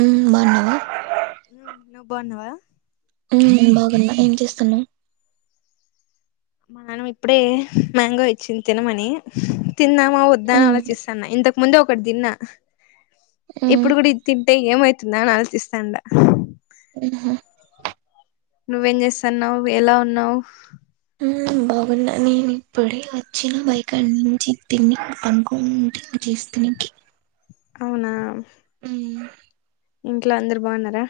మ్ బాన్నవా బావున్నవా మ్ బాగున్నా ఏం చేస్తున్నావ్ మనం ఇప్పుడే మ్యాంగో ఇచ్చింది తినమని తిన్నామా వద్దా అని ఉమ్ అలొచిస్తాన్న ఇంతకు ముందే ఒకటి దిన్నా ఉమ్ ఇప్పుడు కూడా ఇది తింటే ఏమైతుందా అని ఆలోచిస్తాండ మ్ హు మ్ నువ్వేం చేస్తున్నావు. ఎలా ఉన్నావు [inaudible] నా నేను ఇప్పుడే వచ్చిన బైయికాడి నుంచి తిని పనుకొని చేస్తిని అవునా మ్ ఇంట్లో అందరు బావున్నారా.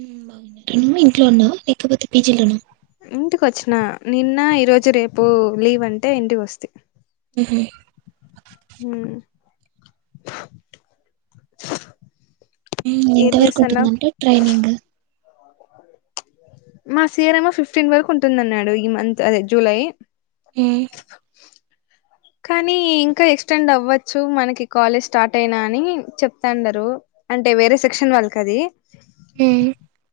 మ్ బాగున్నారు నువ్వు ఇంట్లో ఉన్నావా లేకపోతే పీజిలో నా ఇంటికి వచ్చిన నిన్న ఈరోజు రేపు లీవ్ అంటే ఇంటికి వస్తీ మ్ మ్ ఎంత ఏం వరకు చేస్తాన్నావ్ ఉంటుందంటే ట్రైనింగ్ మా సియర్ ఏమొ ఫిఫ్టీన్ వరకు ఉంటుంద అన్నాడు ఈ మంత్ అదే జూలై ఉమ్ [inaudible] కానీ ఇంకా ఎక్స్టెండ్ అవ్వచ్చు మనకి కాలేజ్ స్టార్ట్ అయినా అని చెప్తాండరూ అంటే వేరే సెక్షన్ వాళ్ళకది హమ్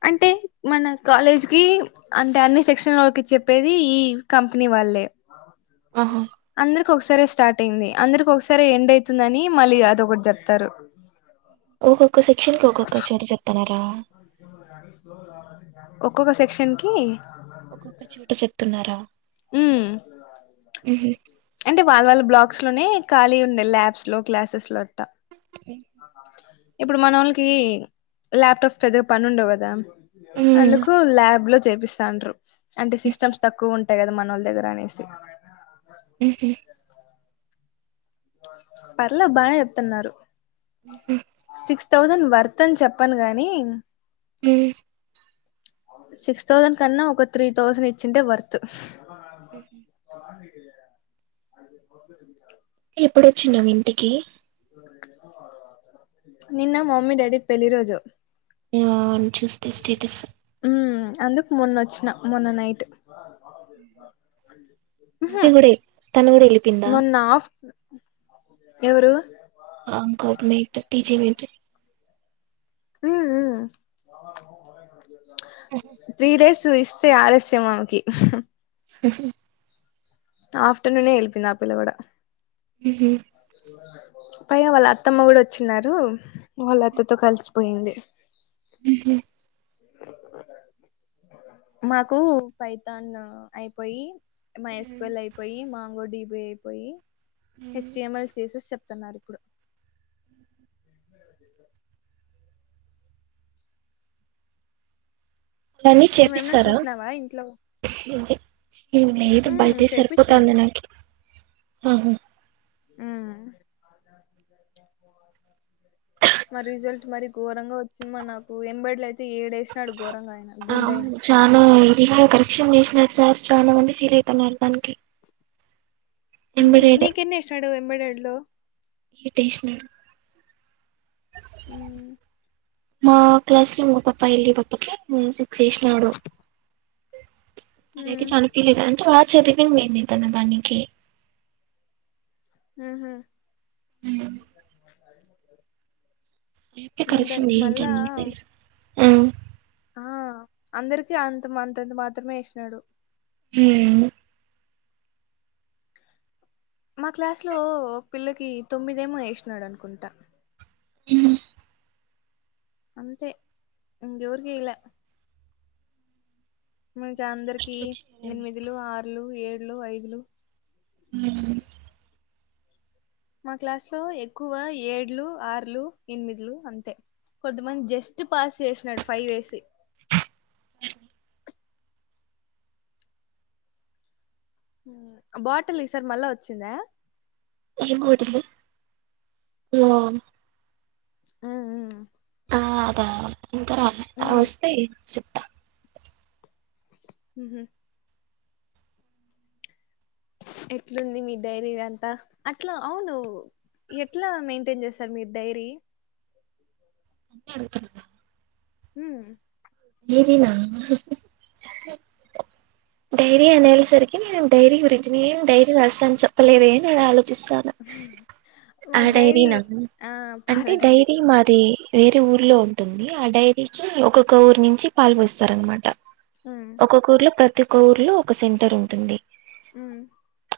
అంటే మన కాలేజ్ కి అంటే అన్ని సెక్షన్ లోకి చెప్పేది ఈ కంపెనీ వాళ్ళే ఆహా సరే స్టార్ట్ అయింది అందరికి ఒకసారె ఎండ్ అయితుందని మళ్ళీ అదొకటి చెప్తారు ఒక్కొక్క సెక్షన్ కి ఒక్కొక్క చోట చెప్తనారా ఒక్కొక్క సెక్షన్ కి న్నారా మ్ వాళ్ళ వాళ్ళ బ్లాక్స్ లోనే ఖాళీ ఉండే ల్యాబ్స్ లో క్లాసెస్ లో మ్ ఇప్పుడు మనోళ్ళకీ ల్యాప్ టాప్ పెద్దగా పని ఉండవు కదా ఉమ్ అందుకు ల్యాబ్ లో చే పిస్తాండ్రూ అంటే సిస్టమ్స్ తక్కువ ఉంటయి కదా మనోళ్ళ దగ్గర అనేసి హు హుమ్ పర్లే బానే చెప్తున్నారు ఉ హు థౌసంద్ వర్క్ అని చెప్పను గాని ఉ సిక్స్ థౌజండ్ కన్నా ఒక త్రీ థౌజండ్ ఇచ్చింటే వర్త్ ఉహు టీవీ సౌండ్ ఎప్పుడొచ్చినావ్ ఇంటికి నిన్న మమ్మీ డాడి పెళ్లి రోజు ఆ చూస్తే స్టేటస్ ఉ అందుకు మొన్న వచ్చిన మొన్న నైట్ ఉహు హ్యాపీ బర్త్డే తనూ కూడా వెళ్ళిపోయిందా మొన్న ఆఫ్ ఎవరు అంకొప్ మేక్ టీజే వెంట్ ఉ ఉ త్రీ డేస్ బుక్స్ తీస్తే ఆలస్యం ఆమెకి ఉహు ఆఫ్టర్నూన్ వెళ్ళిపోయింది ఆ పిల్ల కూడా మ్హూ, పైగా వాళ్ళ అత్తమ్మ కూడా వచ్చిన్నారు వాళ్ళ అత్తతో కలిసిపోయింది ఉ హు ఉ హు మాకు పైతాన్ అయిపోయి మైస్కవల్ అయిపోయి మాంగోడి అయిపోయి హెస్టిఎంఎల్ చేసేసి చెప్తున్నారు ఇప్పుడు అవన్నీ నువ్వేమన్నా చేపిస్తారా చూసినావా ఇంట్లో ఇ మేదు ఉమ్ బయద సరిపోతా చేపిచ్చినారు అంది నాకి ఆహా ఆ మా రిజల్ట్ మరి ఘోరంగా వచ్చింది మా నాకు ఎంబడ్లు అయితే ఏడు వేసినడు ఆ అవును చాలా ఇది విషం చేసినాడు సార్ చాలా మంది ఫీల్ అయిపోతున్నారు దానికి ఎంబడేడ్ ఎన్నింటికి ఎన్ని వేసినాడు ఎంబ్రాయిడరీలో ఎయిట్ వేసినాడు ఉమ్ మా క్లాస్ లో మా పప్పా ఎళ్లి పప్పకి సిక్స్ చేసినాడు తనకి చనిపిలేది అంటే వా చదివి లేంది తను దానికి ఉ హు ఉమ్. రేపే కరెక్షన్ దానికి మళ్ళా చేయింటండి నాకు తెలుసు ఆ ఆ అందరికి అంతంత మాత్రమే వేసినాడు ఉ మా క్లాస్ లో ఒక పిల్లకి తొమ్మిదేమో వేసినాడు అనుకుంటా ఉ అంతే ఎవరికి వేయలే మంచిగా అందరికి ఎనిమిదిలు ఆరులు ఏళ్లు ఐదులు ఉ హు మా క్లాస్ లో ఎక్కువ ఏడ్లు ఆర్లు ఎనిమిదిలు అంతే కొంతమంది జస్ట్ పాస్ చేసినాడు ఫైవ్ వేసి ఆ బాటిల్ ఈ సార్ మళ్ళా వచ్చిందా ఏం బటిల్ ఆ ఆ అదా ఇంకరాల వస్తే చర్ ఉ. హు ఎట్లుంది మీ డైరీంతా అట్లా అవును ఎట్లా మెయింటైన్ చేస్తారు మీరు డైరీ అన్ని అతు ఉహు ఏ దెనా డైరీ అనే సరికి నేను డైరీ గురించి నను డైరీ రాస్తాను చెప్పలేదుేలో ఆ డైరీ నాన్న ఆ పాల అంటే డైరీ మాది వేరే ఊర్లో ఉంటుంది ఆ డైరీకి ఒక్కొక్క ఊరు నుంచి పాల్ పోొస్తారు అనమాట మ్మ్ ఒక్కొక్క ఊర్లో ప్రతి ఒక్క ఊర్లో ఒక సెంటర్ ఉంటుంది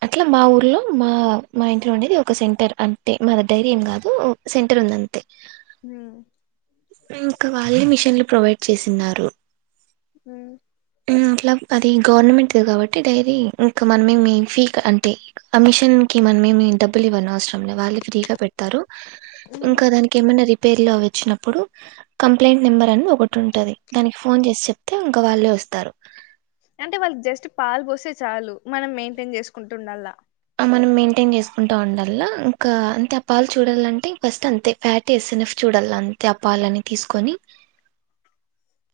అట్లా మా ఊర్లో మా మా ఇంట్లో ఉండేది ఒక సెంటర్ అంటే మా దగ్ డైరీ ఏం కాదు సెంటర్ ఉందింతే హ ఇంకా వాళ్ళే మిషన్లు ప్రొవైడ్ చేసిన్నారు అ మలబ్ అది గవర్నమెంట్ది కాబట్టి డైరీ ఇంకా మనమేమి ఫీ అంటే అమిషన్ కి మనమేమి డబ్బులు ఇవ్వను అవసరం లే వాళ్ళు ఫ్రీగా పెడతారు ఇంకా దానికి ఏమైనా రిపేర్ లో వచ్చినప్పుడు కంప్లైంట్ నెంబర్ అని ఒకటి ఉంటది దానికి ఫోన్ చేసి చెప్తే ఇంకా వాళ్ళే వస్తారు అంటే వాళ్ళు జస్ట్ పాలు పోస్తే చాలు మనం మెయింటైన్ చేసుకుంటుండల్ాల ఆ మనం మెయింటైన్ చేసుకుంటా ఉండల్లా ఇంకా అంతే ఆ పాలు చూడాలంటే ఫస్ట్ అంతే ఫ్యాట్ వేిన చూడ వడల్ అంతే అప్పాలని తీసుకొని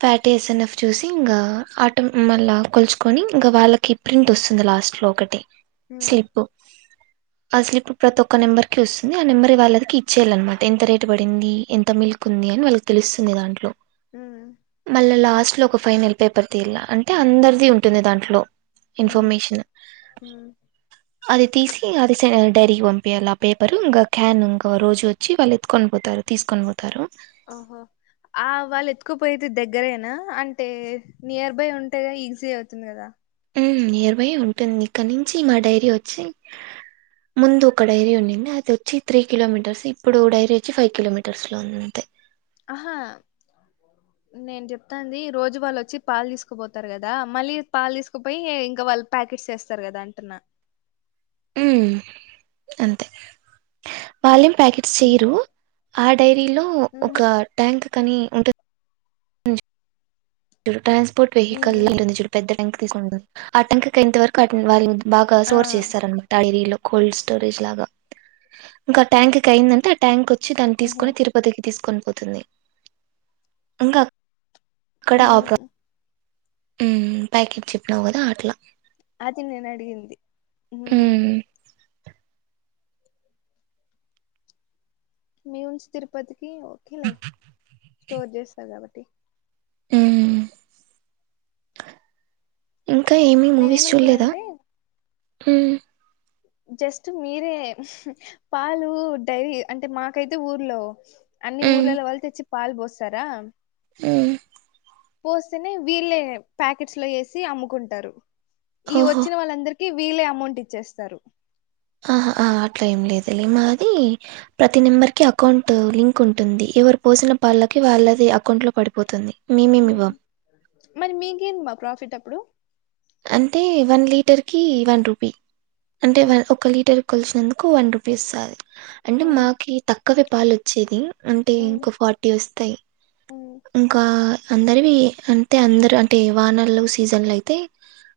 ఫ్యాటస్న్ఫ్ చూసి ఇంకా ఆటో మళ్ళీ కొల్చుకొని ఇంకా వాళ్ళకి ప్రింట్ వస్తుంది లాస్ట్ ఒకటి స్లిప్ స్లిప్ ప్రతి ఒక్క నెంబర్కి ఆ నెంబర్ కి వాళ్ళదికి ఇచ్చయాలనమాట ఎంత రేటు పడింది ఎంత మిల్క్ ఉంది అని వాళ్ళకి తెలుస్తుంది దాంట్లో మళ్ళా లాస్ట్ లో ఒక ఫైనల్ పేపర్ తీయాల అంటే అందరిది ఉంటుంది దాంట్లో ఇన్ఫర్మేషన్ అది తీసి అది స్ డైరీకి పంపయాలి ఆ పేపర్ ఇంకా క్యాన్ ఇంకా రోజు వచ్చి వాళ్ళు ఎత్తుకొని పోతారు తీసుకొని పోతారు ఆహో ఆ వాళ్ళు ఎత్తుకుపోయిది దగ్గరయినా అంటే నియర్ బై ఉంటేగా ఈజీ అవుతుంది కదా మ్ నియర్ బై ఉంటుంది ఇక్కడి నుంచి మా డైరీ వచ్చి ముందు ఒక డైరీ ఉండింది అది వచ్చి త్రీ కిలోమీటర్స్ ఇప్పుడు డైరీ వచ్చి ఫైవ్ కిలోమీటర్స్ లో ఉంది అంతే ఆహా నేను చెప్తాంది రోజు వాళ్ళు వచ్చి పాలు తీసుకుపోతారు కదా మళ్ళీ పాలు తీసుకుపోయి ఇంకా వల్ ప్యాకెట్స్ వేస్తారు కదా అంటున్నా ఉమ్ అంతే వాళ్లేం ప్యాకెట్స్ చెయరు మ్మ్ ఆ డైరీలో ఒక ట్యాంక్ కానీ ఉంటుంది హ ట్రాన్స్పోర్ట్ మ్మ్ మ్మ్ వెహికల్ంటంది పెద్ద టంక్ తీసుకుంటుంది ఆ టంక్ కంత వరకు వారి బాగా ఆ సోర్ చేస్తారు అనమాట ఆ డైరీలో కోల్డ్ స్టోరేజ్ లాగా ఇంకా ఆ ట్యాంక్ కి అయిందంటే ఆ ట్యాంక్ వచ్చి దాన్ని మ్మ్ తీసుకొని తిరుపతికి తీసుకొని పోతుంది ఇంకా అక్కడ ఆ మ్మ్ ప్ర ప్యాకెట్ చెప్పినావు కదా అట్లా అది నేను అడిగింది హు ఉమ్ మీ ఉంచి తిరుపతికి ఓకేలే స్టోర్ చేస్తారు కాబట్టి ఉమ్ ఇంకా ఏమీ నేనే మూవీస్ చూడలేదా ఏమనుకున్నానంటే హుమ్ జస్ట్ మీరే పాలు ఉహ్ డైరీ అంటే మాకైతే ఊర్లో అన్ని ఉమ్ ఊర్లలో వాళ్ళు తెచ్చి పాలు పోస్తారా ఊ పోస్తేనే వీళ్ళే ప్యాకెట్స్ లో వేసి అమ్ముకుంటారు ఈ ఓహో వచ్చిన వాళ్ళందరిక కి వీలే అమౌంట్ ఇచ్చేస్తారు ఆహ్ ఆ అట్లా ఏం లేదులే మాది ప్రతి నెంబర్కి అకౌంట్ లింక్ ఉంటుంది ఎవరు పోసిన పళ్ళకి వాళ్ళది అకౌంట్ లో పడిపోతుంది మేమేమివ్వం మరి మీకేందిమా ఆ ప్రాఫిట్ అప్పుడు అంటే వన్ లీటర్ కి వన్ రూపీ అంటే మ్ ఒక లీటర్ కలిసినందుకు వన్ రూపీస్స్తుంది అంటే మ్ మాకు తక్కువే పాలు వచ్చేది అంటే మ్ ఇంకా ఫార్టీ వస్తాయి మ్ ఇంకా అందరివి అంటే అందరు అంటే వానలు సీజన్లు అయితే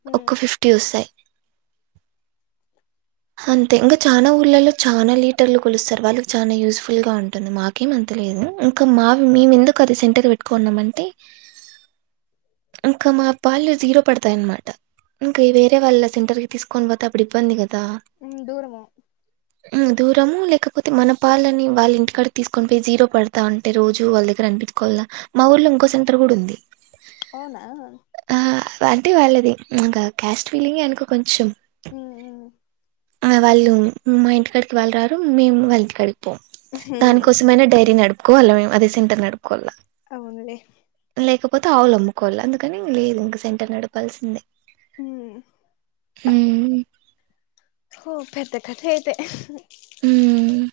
మ్ ఒక్క ఫిఫ్టీ వస్తాయి అంతే ఇంకా చాలా ఊర్లలో చాలా లీటర్లు కోలుస్తారు వాళ్ళకి చాలనా యూజ్ఫుల్ గా ఉంటుంది మాకేం అంతలేదు ఇంకా అవి మేము ఎందుకు అది సెంటర్ పెట్టుకున్నామ అంటే అంకా మా పల్ జీరో పడ పడతాయి అనమాట ఇం వేరే వాళ్ళ సెంటర్ కి తీసుకొని పోతే అప్పుడు ఇబ్బంది కదా ఉ దూరముందు దూరము లేకపోతే మన పళ్ళని వాళ్ళ ఇంటికాడ తీసుకొని పోయి జీరో పడతా ఉంటే రోజు వాళ్ళ దగ్గర అండి కోల్లా మా ఊర్లో ఇంకో సెంటర్ గుడ ఉంది అవునా వంటి వాళ్ళది ప్చ్ ఇక క్యాస్ట్ ఫీలింగ్ అనుక కొంచెం మ్మ్ మ్మ్ ఆ వాళ్ళు మా ఇంటికి కడికి వాళ్ళు రారు మేము వాళ్ళ ఇంటి కడుగు పొ మ్ దానికోసమైన డైరీ నడుపుకోవాల మేము అదే సెంటర్ నడుపుకోవాల్ల అవునులే లేకపోతే ఆవులు అమ్ముకోవలె అందుకని మేము ఇంక సెంటర్ నడుపాల్సిందే మ్ హామ్ హో పెద్ద కథే ఎ అయితే ఉమ్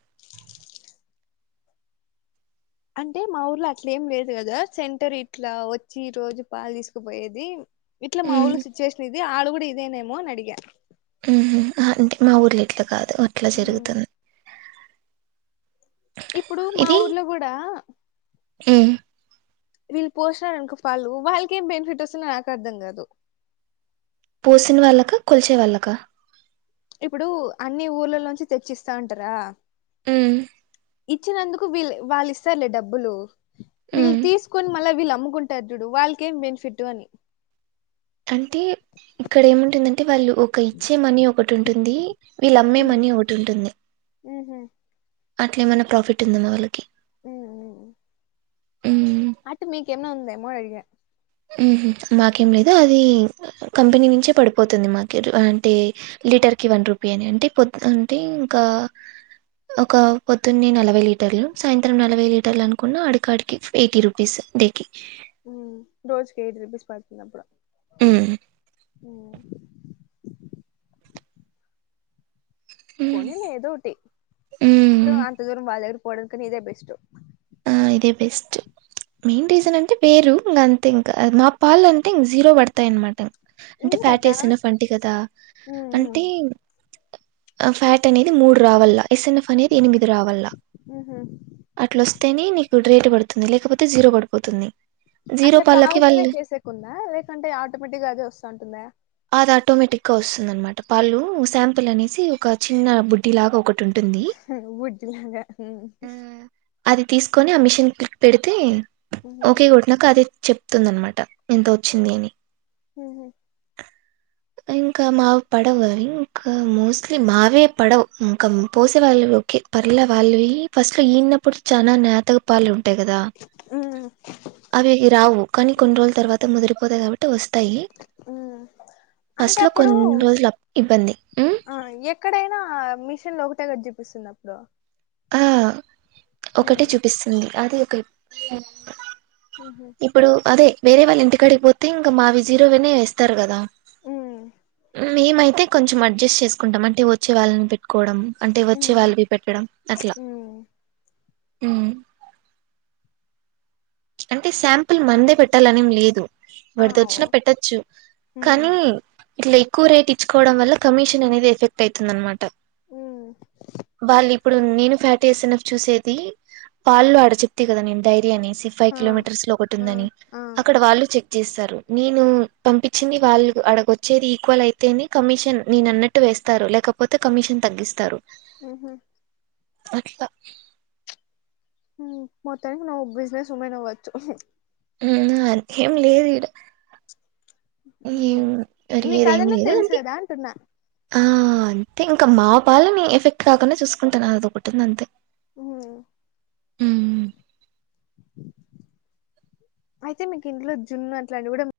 అంటే మా ఊర్లో అట్ల ఏం లేదు కదా సెంటర్ ఇట్ల ఆ వచ్చి రోజు పాలు తీసుకుపోయేది ఇట్ల మా ఉమ్ ఊళ్ళో సిచ్యుయేషన్ ఇది ఆడ గుడా ఇదేనేమో అని అడిగా ఉహు ఆ, అంటే మా ఊర్లో ఇట్లా కాదు అట్ల ఉమ్, జరుగుతది ఇప్పుడు మా ఊర్లో కూడా మ్మ్ వీళ్ళు పోసినారనుకో పాలు వాళ్ళకేం బెనిఫిట్ వస్తుందో నాకు అర్ధం కాదు పోసిన వాళ్ళకు కొలిసే వాళ్ళక అ ఇప్పుడు అన్ని ఊర్లలోంచి తెచ్చిస్తా ఉంటారా మ్మ్ హ్హ్ ఇచ్చినందుకు వీళ్ళు వాళ్ళు ఇస్తారులే డబ్బులు వీళ్ళు ఉమ్ తీసుకొని మళ్ళ వీళ్ళు అమ్ముకుంటారు చూడు వాళ్ళకేం బెనిఫిటు అని అంటే ఇక్కడ ఏము ఉంటుంద అంటే వాళ్ళు ఒక ఇచ్చే మనీ ఒకటి ఉంటుంది వీళ్ళు అమ్మే మనీ ఒకటి ఉంటుంది ఉహు అట్లేమన్న ప్రాఫిట్ ఉందమో వాళ్ళకి ఉమ్ ఆటు మీకు ఎమ్న్ అ ఉందో ఏమో అడిగా మ్మ్ హ్హ్ మాకేం లేదు అది ఇ కంపెనీ నుంచే పడిపోతుంది మాకు ఇ రు ఉ అంటే లీ టర్ కి వన్ రూపి అని అంటే పొద్ అంటే ఈ ఇంకా ఒక పొత్తున్నె నలభై లీటర్లు సాయంత్రం నలభై లీటర్ల అనుకున్న అడకాడికి ఎయిటీ రూపీస్ గిదకి రోజుకి ఎయిట్ రూపీస్ పడుతుందప్పుడు.... హ్మ్. మ్మ్ హ్మ్. పోనీలే ఏదో ఒకటి ఇ తు హ్మ్. సోఅంత దూరం వాళ్ళదర పోవడంకన్న ఇదే బెస్ట్ ఆ ఇదే బెస్ట్ ప్చ్ మెయిన్ రీజన్ అంటే పేరు ఇంగ అంతే ఇంక అ మా పాలంటే ఇంగ్ జీరో పడుతయి అన్ మాటా అంటే ఫ్యాట్ ఎందుకట్టా ఏసిన ఫంటి గదా అంటే ఇన్ ఆ ఫ్యాట్ అనేది మూడు రావా అల్ల ఎస్ఎన్ఎఫ్ అనేది ఎనిమిది రావాల్ల అట్ల వొస్తేనే నీకు రేటు పడుతుంది లేక్ లేకపోతే జీరో పడిపోతుంది జీరో అట్ల పాలకి కావాల్సిన వాళ్ళు చేసేకుందా లేకుంటే ఆటోమేటిక్ గా అదే వస్తా అంటుందా అది ఆటోమేటిక్ గా వస్తుందనమాట పాళ్లు శాంపుల్ అనేసి ఒక చిన్న బుడ్డి లాగా ఒకట్ హ్ చిన్న బుడ్డి లాగ హ్హ్ హ్ అది తీసుకొని ఆ మిషన్ క్లిక్ పెడితే ఓకే కొట్టినక అదే చెప్తుంద అన్నమాట ఎంత వచ్చింది అని మ్మ్ హు ఇంక మా పడవ ఇంకా మోస్ట్లీ మావే పడవు ఇంక పోసేవాళ్ళు కే పర్లే వాళ్ళవి ఈ ఫస్ట్ ఈనినప్పుడు చానా నతగ పాలుం టే గదా అవి ఇ రావు కానీ కొన్ని రోజుల తర్వాత ముదిరిపోతాయి కాబట్ ట్టి వస్తాయి అంటే ఫస్ట్లో అప్పుడు ఉ కొన్ని రోజులు అప్ ఇబ్బంది ఉమ్, అ ఎక్కడైనా ఆ మిషన్ లో ఒకటే కట్ చేపిస్తుంది అప్పుడో ఆ అ ఒకటే చూపిస్తుంది అది ఒక ఇ ప్ ఉహు ఇప్పుడు అదే వేరే వాళ్ళ ఇంటికాడికి పోతే ఇంగ్ మావి జీరోవనే ఏస్తారు గదా ఉమ్ మేమై అయితే కొంచెం అడ్జస్ట్ చేసుకుంటం అంటే వచ్చే వాళ్ళని పెట్టుకోవడం అంటే వచ్చే ఉమ్ వాళ్ళవి పెట్టడం అంత ఇగ ఉమ్ హూ అంటే శాంపుల్ మన్దే పెట్టాల అని ఏమ్ లేదు ఆవ్ వరదోచిన పెట్టొచ్చు ఉమ్ కానీ ఇట్లా ఎక్కువ రేట్ ఇచ్చుకోవడం వల్ల కమిషన్ అనేది ఎఫెక్ట్ అయిత అంది అన్నమాట ఉమ్ వాలి ఇప్పుడు నేను ఫ్యాట్ వేసిన చూసేది పాలుల్లో ఆడ చెప్తతే కదా నేను డైరీ అనేసి ఫైవ్ ఆ కిలోమీటర్స్ లో ఒకటి ఆ ఉందని ఆ అక్కడ వాళ్ళు చెప్ ఇస్తారు నేను పంపించింది వాళ్ళు అడకి వచ్చేది ఈక్వల్ అయితేని కమిషన్ నేను అన్న అట్టు వే ఇస్తారు లేకపోతే కమిషన్ తగ్గిస్తారు ఉహు ఏట్లా మొత్తానికి నువ్వు బిజినెస్ ఉమెన్ అవ్వచ్చు [unintelligible] ఉమ్ న మీకు అడిగేది ఏం అదన్నా లేదు తెలుసు అండి కదా అంటున్నా ఆ అంతే ఇంకా మా పాలని ఎఫెక్ట్ కాకుండా చూసుకుంటాను అది ఒకటుంది అంతే హూ ఉమ్ అయితే మీకు ఇంట్లో జున్ను అట్లాంటివి కూడా